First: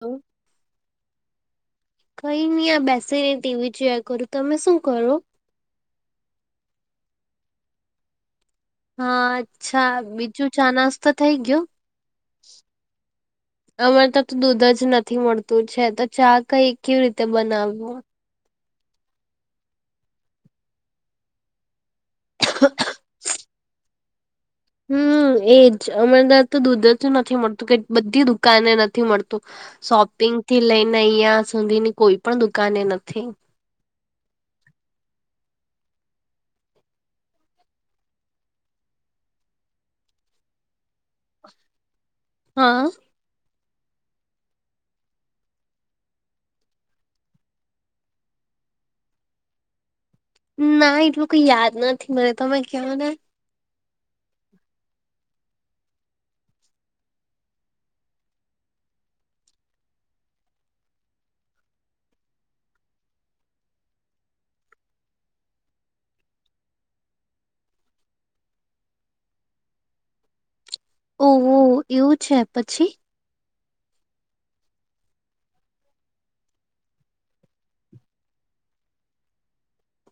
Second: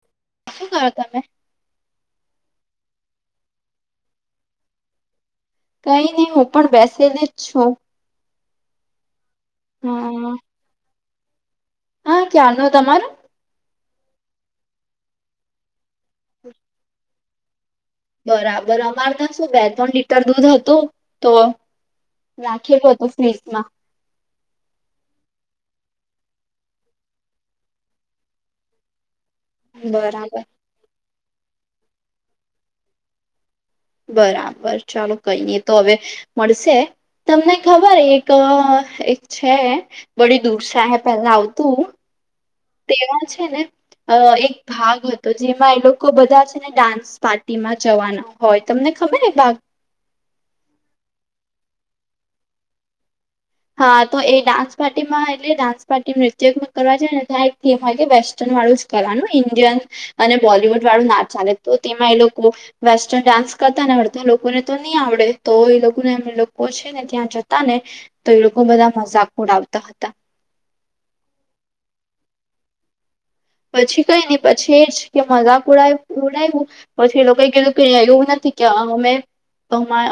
હમ શું કરો તમે કઈ નઈ આ બેસી નને ટીવી જોયા કરું તમે શું કરો કઈ નહી હું પણ બેસેલી જ છું હા અચ્છા હમ બીજું ચા નાસતો થઈ ગયો હા ક્યારનો તમારું અમારે તો તો દૂધ જ નથી મળતું છે તો ચા કઈ કેવી રીતે બનાવવું બરાબર અમાર તો શું બે ત્રણ લીટર દૂધ હતું તો નાખેલો હતો ફ્રીજ માં હમ એજ અમરદા તો દૂધ જ નથી મળતું ક બધી દુકાને નથી મળતું. શોપિંગ બરાબર થી લઈને અહિયાં સુધીની કોઈ પણ દુકાને નથી. બરાબર ચાલો કઈ નઈ તો હવે મળશે. તમને ખબર એક એક છે. બડી દૂરસાએ પેલા આવતું હા તેવા છે ને અ એક ભાગ હતો જેમાં એ લોકો બધા છે ને ડાન્સ પાર્ટીમાં જવાના. હોય તમને ખબર ભાગ ના એટલું કોઈ યાદ નથી મને તમે કવોને હા તો એ ડાન્સ પાર્ટીમાં એટલે ડાન્સ પાર્ટી નૃત્ય કરવા છે ને ત્યાં એક થીમ હોય કે વેસ્ટર્ન વાળું કરવાનું ઇન્ડિયન અને બોલવુડ વાળું ના ચાલે તો તેમાં એ લોકો વેસ્ટર્ન ડાન્સ કરતા ને આવડતા લોકોને તો ની આવડે તો એ લોકોને એમ લોકો જ ને ત્યાં જતા ને તો એ લોકો બધા મજાક ઉડાવતા હતા. ઉ ઉ એવું છે પછી પછી કઈ નને પછી એજ કે મજાક ઉડાયવુ પછી એ લોકોએ કીધું કે એવું નથી કે અમે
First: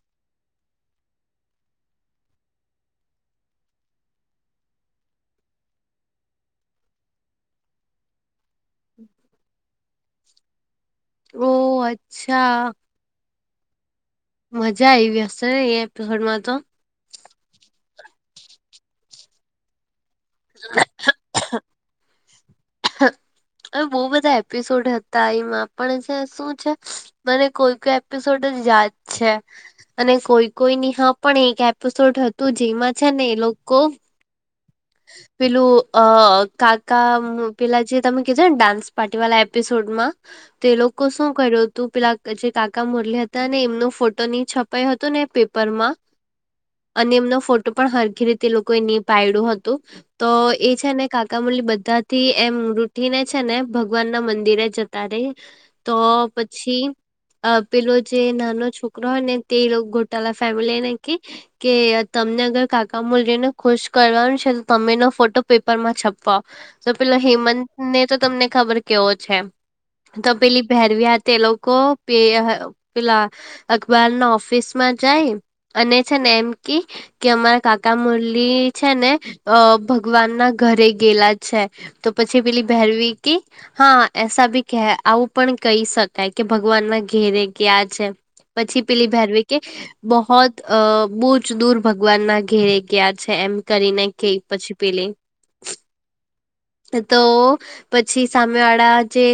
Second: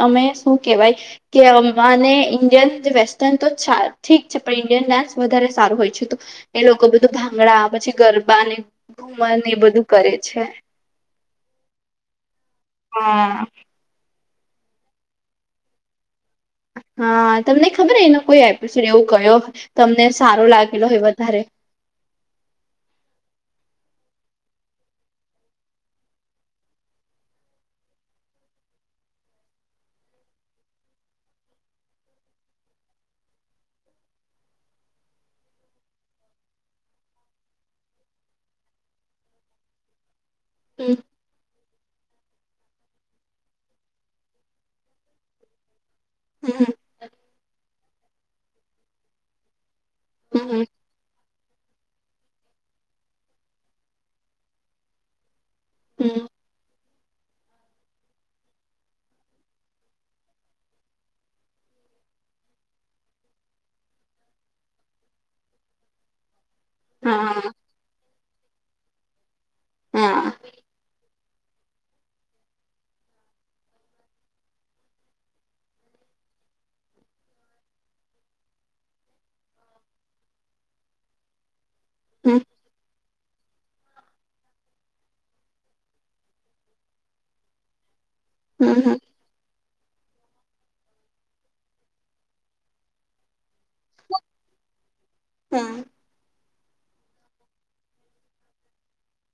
અમે શું કેવાય કે અમાને ઇન્ડિયન વેસ્ટર્ન તો ઠીક છે પણ ઇન્ડિયન ડાન્સ વધારે સારો હોય છે તો એ લોકો બધું ભાંગડા પછી ગરબાને ઘુમન એ બધું કરે છે. ઓહ અચ્છા. હા મજા આયવીશે ને એ એપિસોડમાં તો હા તમને ખબર એનો કોઈ એપિસોડ એવું કયો તમને સારો લાગેલો હોય વધારે હ બો બધા એપિસોડ હતા એમાં પણ છે શું છે. મને કોઈ કોઈ એપિસોડ જ યાદ છે અને કોઈ કોઈ નિ હા પણ એક એપિસોડ હતું, જેમાં છે ને એ લોકો પેલું અ કાકા પેલા જે તમે કીધો ને ડાન્સ પાર્ટી વાળા એપિસોડમાં તે હમ લોકો શું કર્યો તું પેલા જે કાકા મુરલી હતા ને એમનો ફોટો નહી છપાયો હતો ને પેપર માં હમ અને એમનો ફોટો પણ હર ઘી રીતે લોકો એ નહી પાયડ્યું હતું. તો હમ એ છે ને કાકા મુલી બધા થી એમ રૂઠીને છે ને ભગવાન ના મંદિરે જત તારે તો હમ પછી પેલો જે નાનો છોકરો હોય ને તે ગોટાળા ફેમિલીને કે કે તમને અગર કાકા મુલને ખુશ કરવાનું છે. તમે નો ફોટો પેપર માં છપવા તો પેલો હા હેમંત ને તો તમને ખબર કેવો છે એમ તો હા પેલી ભેરવી હાતે લોકો પેહ પેલા અખબાર ના ઓફિસ માં જાય અને છે ને એમ કે કે અમારા કાકા મુરલી છે ને અ ભગવાન ના ઘરે ગેલા છે તો પછી પેલી ભહેરવી કે હા એસા બી કે આવું પણ કહી શકાય કે ભગવાન ના ઘેરે ગ્યા છે. હમ પછી હમ પેલી ભેરવીક કે બહોત અ બહુજ દૂર ભગવાન ના ઘેરે ગ્યા છે એમ કરીને કે પછી પેલે હમ્મ એ તો પછી સામે વાળા જે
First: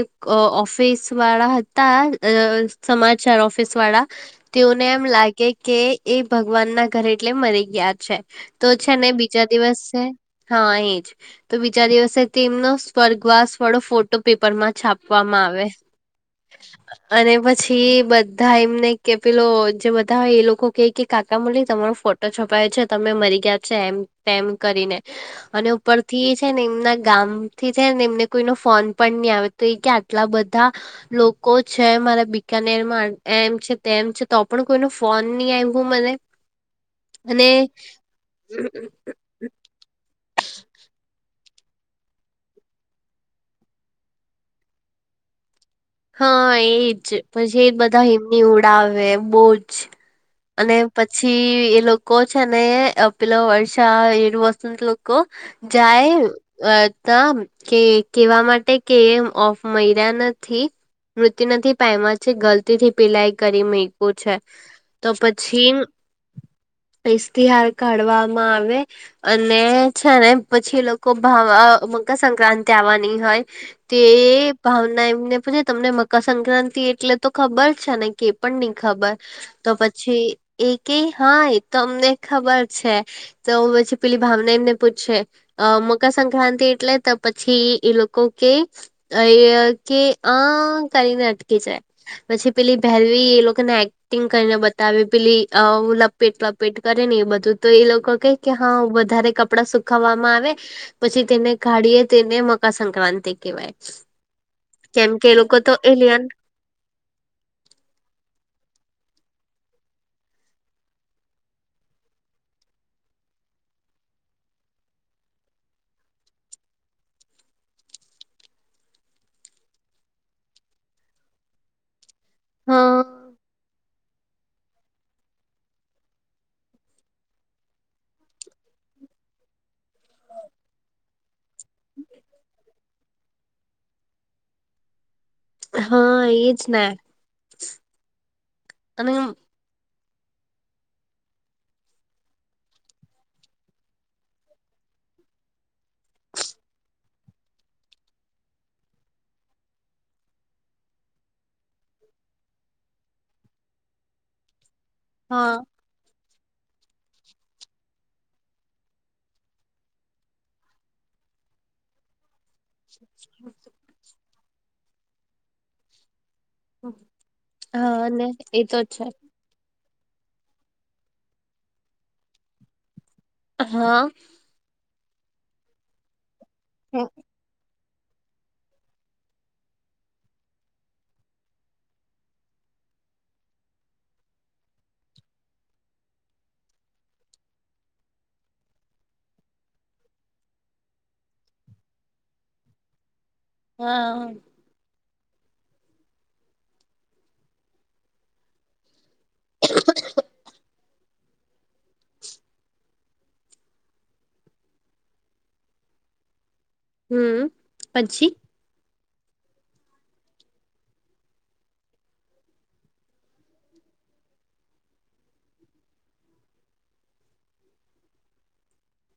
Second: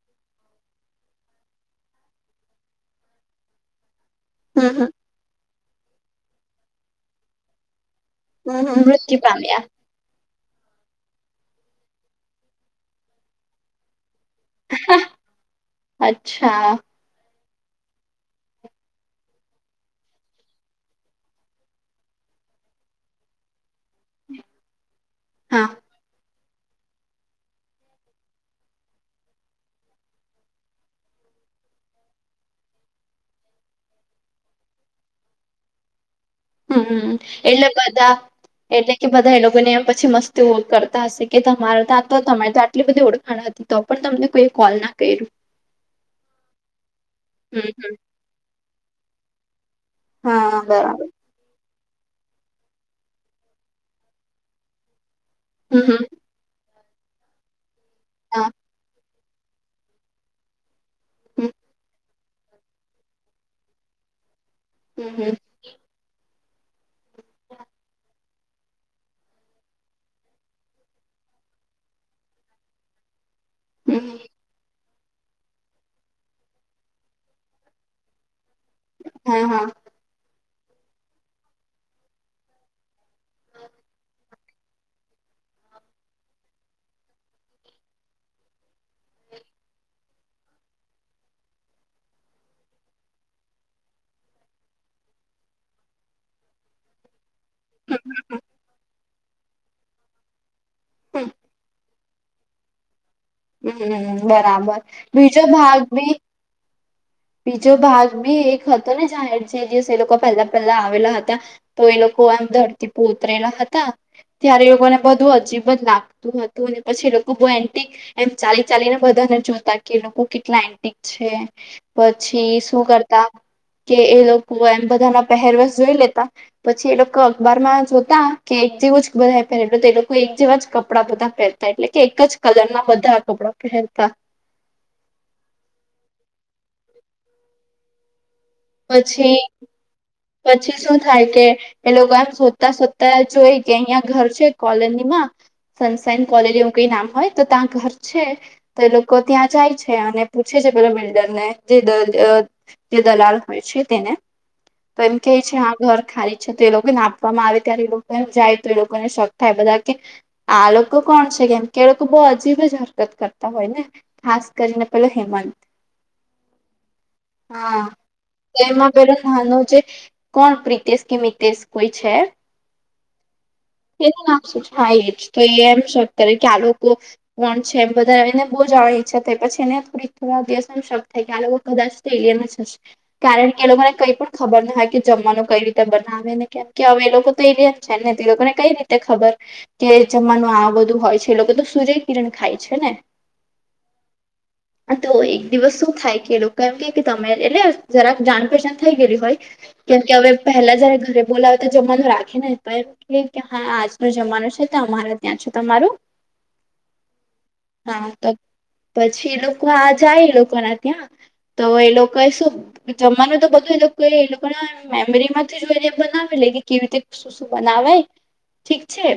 ઓફિસ વાળા હતા અ સમાચાર ઓફિસ વાડા તેઓને હમ એમ લાગે કે એ ભગવાન ના ઘરે એટલે મરી ગ્યા છે. તો હમ છે ને મૃત્યુ બીજા પામ્યા દિવસે હા એજ તો બીજા દિવસે તેમનો સ્વર્ગવાસ વાડો ફોટો પેપર માં છાપવામાં આવે અચ્છા અને પછી બધા એમને કે પેલો જે બધા એ લોકો કે કે કાકા મળે તમન ફો છપાયો છે તમે મરી ગ્યા છે એમ તેમ કરીને હા અને ઉપરથી છે ને એમના ગામ થી છે ને એમને કોઈ નો ફોન પણ નહી આવે તો એ કે આટલા બધા લોકો છે મારા બીકાનેરમાં એમ છે તેમ છે તો પણ કોઈનો ફો ફોન ની આયવો મને. હમ્મ હમ્મ અને એટલે બધા એટલે કે બધા એ લોકોને પછી મસ્ત તું ઓ કરતા હશે કે તમારા તો તો તમારી તો આટલી બધી ઓળખાણ હતી તો પણ તમને કોઈ કોલ ના કર્યું. હા એજ પછી હમ એ હમ બધા એમની ઉડાવે બોહજ હા અને બરાબર પછી એ લોકો છે ને પેલો વર્ષા એર વોશ [unintelligible] કો હમ હમ જાય તા કે કેવા હા માટે કે ઑફ મયરા નથી હમ મૃત્યુ નથી પાયમાં છે ગલતી થી પીલાઈ કરી મે [unintelligible] છે તો હમ હમ પછી ઇશતિહાર કાઢવામાં આવે. અને છે ને પછી એ લોકો ભાવા મકરસક્રાંતિ આવાની હોય તે હમ ભાવના એમને પછી તમને મકરસક્રાંતિ એટલે તો ખબર છે ને કે પણ નહી ખબર હા હા તો પછ છી એ ક હા એતો અમને ખબર છે તો પછી પેલી ભાવના એમને પૂછે અ મકરસક્રાંતિ એટલે તો પછી એ લોકો કે અ કે આ કરીને અટકી જાય. પછી પેલી ભેરવી એ લોકોને એગ ટીન કરીને બતાવે પેલી અ લપેટ લપેટ કરે ને એ બધું તો એ લોકો કે કે હા વધારે કપડાં સુખવામાં આવે હમ પછી તેને કાઢી એ તેને મકરસક્રાંતિ હમ્મ બરાબર બીજો લોકો તો ભાગ ભી એલિયન બીજો ભાગ બી એક હતો ને જાહેર છે જે લોકો પહેલા પહેલા આવેલા હતા. તો એ લોકો આમ ધરતી પોતરેલા હતા ત્યારે એ લોકોને બધું અજીબ જ લાગતું હતું અને પછી એ રોગો બ એન્ટી એમ ચાલી ચાલીને બધાને જોતા કે લોકો કેટલા એન્ટિક છે. પછી શું કરતા હા કે એ લોકો એમ બધા ના પહેરવસ જોઈ લેતા પછી એ લોકો અખબારમાં જોતા કે એક જેવું જ બધા પહેરે એટલે તો એ લોકો એક જેવા જ કપડાં બધા પહેરતા એટલે કે એક જ કલર ના બધા કપડા પહેરતા. હા એજ ને અને પછી પછી શું થાય કે એ લોકો એમ શોધતા શોધતા જોઈ કે અહીંયા ઘર છે કોલોની માં. સનસાાઈન કોલેજ એવું કઈ નામ હોય તો ત્યાં ઘર છે. તો એ લોકો ત્યાં જાય છે અને પૂછે છે પેલા બિલ્ડર ને જે દ જે દલાલ હોય છે તેને તો એમ કે છે હા ઘર ખાલી તે લોકોને આપવામાં આવે ત્યારે એ લોકો જાય તો એ લોકોને શોખ થાય બધા કે આ લોકો કોણ છે કેમ કે લોકો બો અજીબ હરકત કરતા હોય ને ખાસ કરીને પેલો હેમંત હા ને તો એ એમાં છે પેલો ખાનો છે. કોણ પ્રિતેશ કે મિતેશ કોઈ છે. હા હા એ જ તો એ એમ શક કરે કે આ લોકો કોણ છે બધા એને બહુ જવા ઈચ્છા થાય પછી એને થોડીક થોડા દિવસ શબ થાય કે આ લોકો કદાચ સ્ટ્રેલિયામાં જશે. કારણ કે એ લોકોને કઈ પણ ખબર હા કે જમવાનું કઈ રીતે બનાવે ને કેમ કે હવે એ લોકો તો એ રમ છે ને તે લોકોને કઈ રીતે ખબર કે જમવાનું આ બધું હોય છે એ લોકો તો સૂર્ય કિરણ ખાય છે ને. હા આ તો એક દિવસ શું થાય કે લોકો એમ કે કે તમે એટલે જરા જાણ પહેચાન થઈ ગયેલી હોય. કેમ કે હવે પહેલા જ્યારે ઘરે બોલાવતા જમવાનું રાખે ને તો એમ કેય કે હા આજ નું જમવાનું છે તો અમારે ત્યાં છે તમારું [inaudible] હા તો પછી પછી એ લોકો આ જાય એ લોકો ના ત્યાં તો એ લોકો શું જમવાનું તો બધું એ લોકો એ લો પણ મેમરી માંથી જોઈને એમ બનાવી લેય કે કેવી રીતે શું શું બનાવે ઠીક છે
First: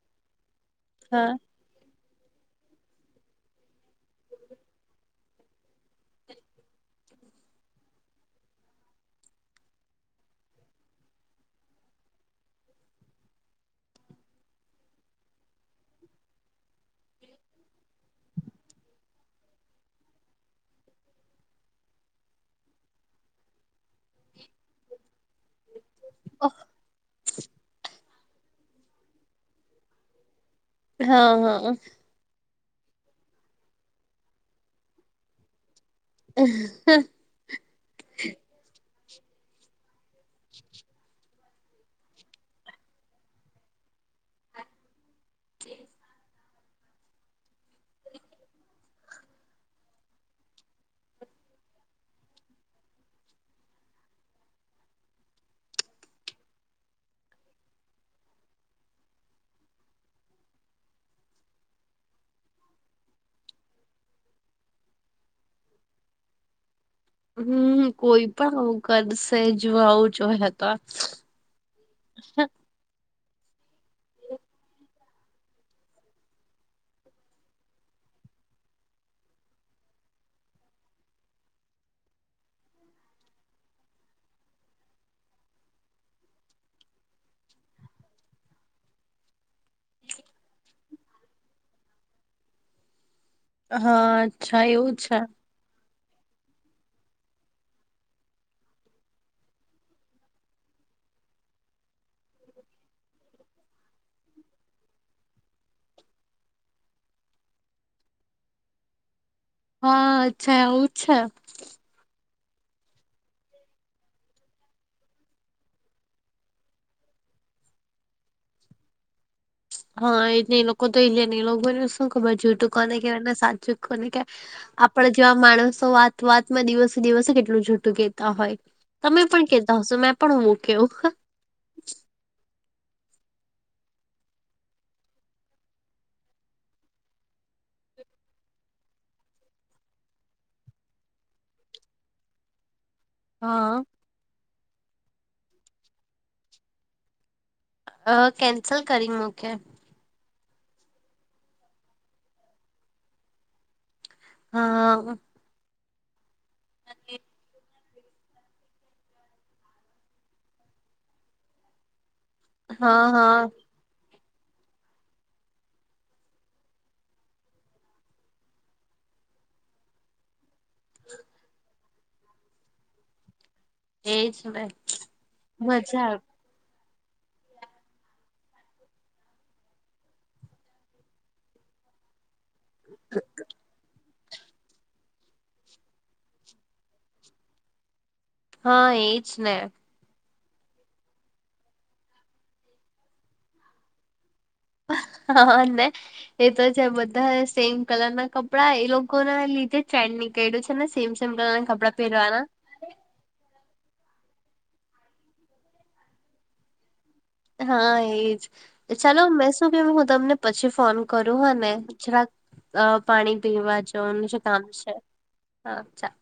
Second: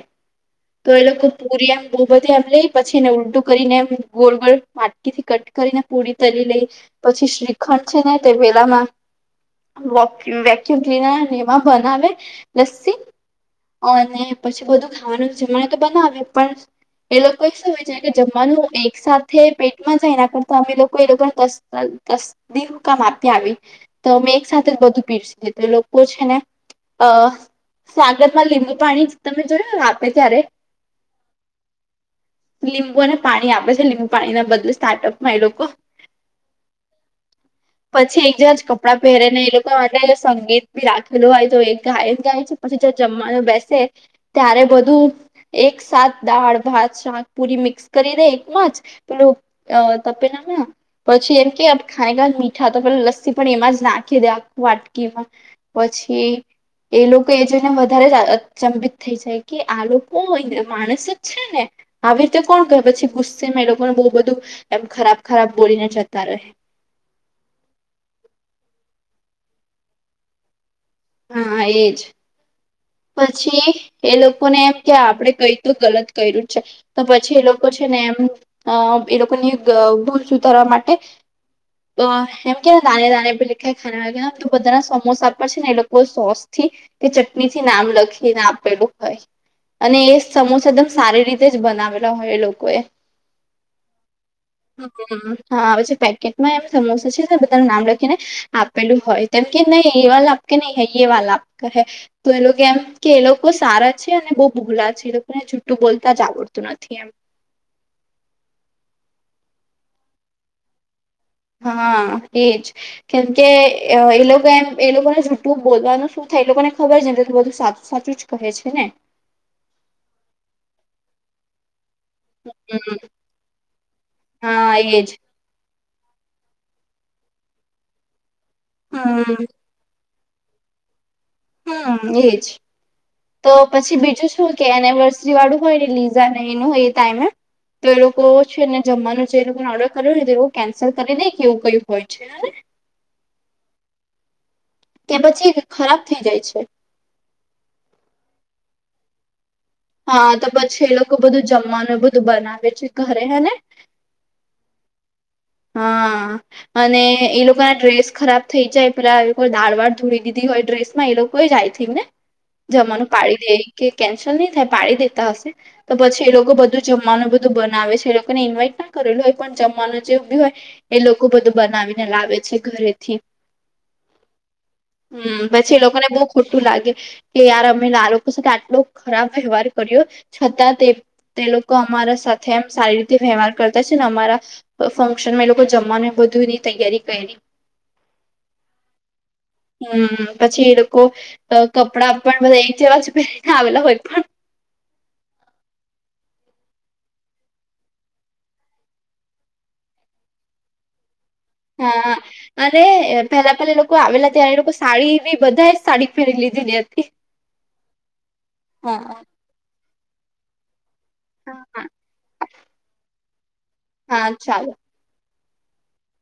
તો એ લોકો હા પુરિ આમ બહુ બધી એમ લઈ પછી એને ઉલટું કરીને એમ ગોળ ગોળ માટકી થી કટ કરીને પૂરી તરી લેઈ પછી શ્રીખંડ છે ને તે વેલામાં વેક્યુમ ક્લીનર આવે એમાં બનાવે લસ્સી અને પછી બધું ખાવાનું જમાડે તો બનાવે પણ એ લોકો એ શું હોય છે કે જમવાનું એક સાથે પેટમાં જાય એના કરતા અમે એ લોકો એ લોકોને કસ [unintelligible] આપી આવી તો મે એક સાથે જ બધું [unintelligible] તો લોકો છે ને અ સ્વાગતમાં લીંબુ પાણી તમે જોયું આપે ત્યારે હા હા લીંબુ અને પાણી આપે છે લીંબુ પાણી ના બદલે સ્ટાર્ટઅપમાં એ લોકો અહ હ પછી એક જેવાજ કપડાં પહેરે ને એ તો જો સંગીત બી રાખેલું હોય તો એ ગાય ને ગાય છે પછી જો જમવાનું બેસે ત્યારે બધું એક સાથ દાળ ભાત શાક પુરી મિક્સ કરી દેય એકમાં જ પેલું તપેલામાં પછી એમ કે ખારામીઠા તો પેલા લસ્સી પણ એમાં જ નાખી દે વાટકીમાં પછી એ લોકો એ જોઈને વધારે જ અચંબિત થઈ જાય કે આ લોકો માણસ જ છે ને આવી રીતે કોણ કે પછી ગુસ્સેમાં એ લોકોને બહુ બધું એમ ખરાબ ખરાબ બોલીને જતા રહે હમ કોઈ પણ આવું કરશે જો આવું જોહે તો હા એજ પછી એ લોકોને એમ કે આપડે કેટલું ગલત કર્યું છે તો પછી એ લોકો છે ને એમ અ એ લોકોની ભૂલ સુધારવા માટે એમ કેને દાને દાને પે લીખા હૈં ખાને વાલે કા નામ તો બધાના સમોસા પર છે ને એ લોકો સોસ થી કે ચટણીથી નામ લખીને આપેલું હોય અને એ સમોસા એકદમ સારી રીતે જ બનાવેલા હોય એ લોકોએ હા અચ્છા હમ, એવું છે હા આવે છે પેકેટમાં એમ સમોસા છે ને બધાનું નામ લખીને આપેલું હોય તેમ કે નહી એવા કે નહી યે વાલા આપકા હૈ તો એ લોકો એમ કે એ લોકો સારા છે અને બહુ ભૂલા છે એ લોકોને જુઠ્ઠું બોલતા જ આવડતું નથી એમ હા અચ્છા એવું છે. હા એજ કેમ કે એ લોકો એમ એ લોકોને જૂઠું બોલવાનું શું થઇલુ એ લોકો ને ખબર છે બધું સાચું સાચું જ કહે છે ને. હા એટલે એ લોકો તો [unintelligible] શું ખબર જૂઠું કોને હમ, કેવાય એને સાચું કોને હા કેવાય એજ આપડે જ્યાં માણસો વાત વાતમાં દિવસે દિવસે કેટલું જૂઠું કેહેતા હોય તમે હમ પણ કે તા હશો મેં પણ હું કેવ હમ્મ એજ તો પછી બીજું શું કે એનિવર્સરી વાળું હોય ને લીઝા ને એનું એ ટાઈમે તો એ લોકો છે ને જમવાનું જે એ લોકોને ઓર્ડર કર્યો હોને તો એ લોકો કેન્સલ કરી દે કે એવું કઈ હોય. છેને હા કે પછી ખરાબ થઈ જાય છે અ કેન્સલ કરી મૂકે હા તો પછી એ લોકો બધું જમવાનું બધું બનાવે છે ઘરે હે ને હા હા અને એ લોકો ને ડ્રેસ ખરાબ થઈ જાય પેલા કોઈ દાળ વાળ ધોરી દીધી હોય ડ્રેસ માં એ લોકો એજ આઈથીગ ને હા જમાનું પાડી હા દે કે કેન્સલ નહી થાય પાડી દેતા હશે તો પછી એ લોકો બધું જમવાનું બધું બનાવે છે એ લોકોને ઇન્વાઈટ ના કરેલું હોય પણ જમવાનું જે બી હોય એ લોકો બધું બનાવીને લાવે છે ઘરેથી એજ ભાઈ હમ પછી એ મજા લોકોને બહુ આવે. ખોટું લાગે કે યાર અમે આ લોકો સાથે આટલો ખરાબ વ્યવહાર કર્યો છતાં તે તે લોકો અમારા સાથે એમ સારી રીતે વ્યવહાર કરતા છે ને અમારા ફંક્શન માં એ લોકો જમવાનું બધુ એની તૈયારી કરી. હા એજ ને હમ્મ પછી એ લોકો કપડા પણ બધા એક જેવા જ પહેરીને આવેલા હોય પણ હા ને એ તો છે બધા સેમ કલર ના કપડા એ લોકોને લીધે ચેડ ની કેેડું છે ને સેમ સેમ [unintelligible] હા પહેરવાના અને પેલા પહેલા લોકો આવેલા ત્યા એ લોકો સાડીની બધા સાડી પહેરી લીધીલી હતી. હા એજ હા ચાલો મેં શું કેવ હું તમને પછી ફોન કરું હ ને હા જરાક પાણી પીવા હા જવાનું છે કામ ચાલ છે અચ્છા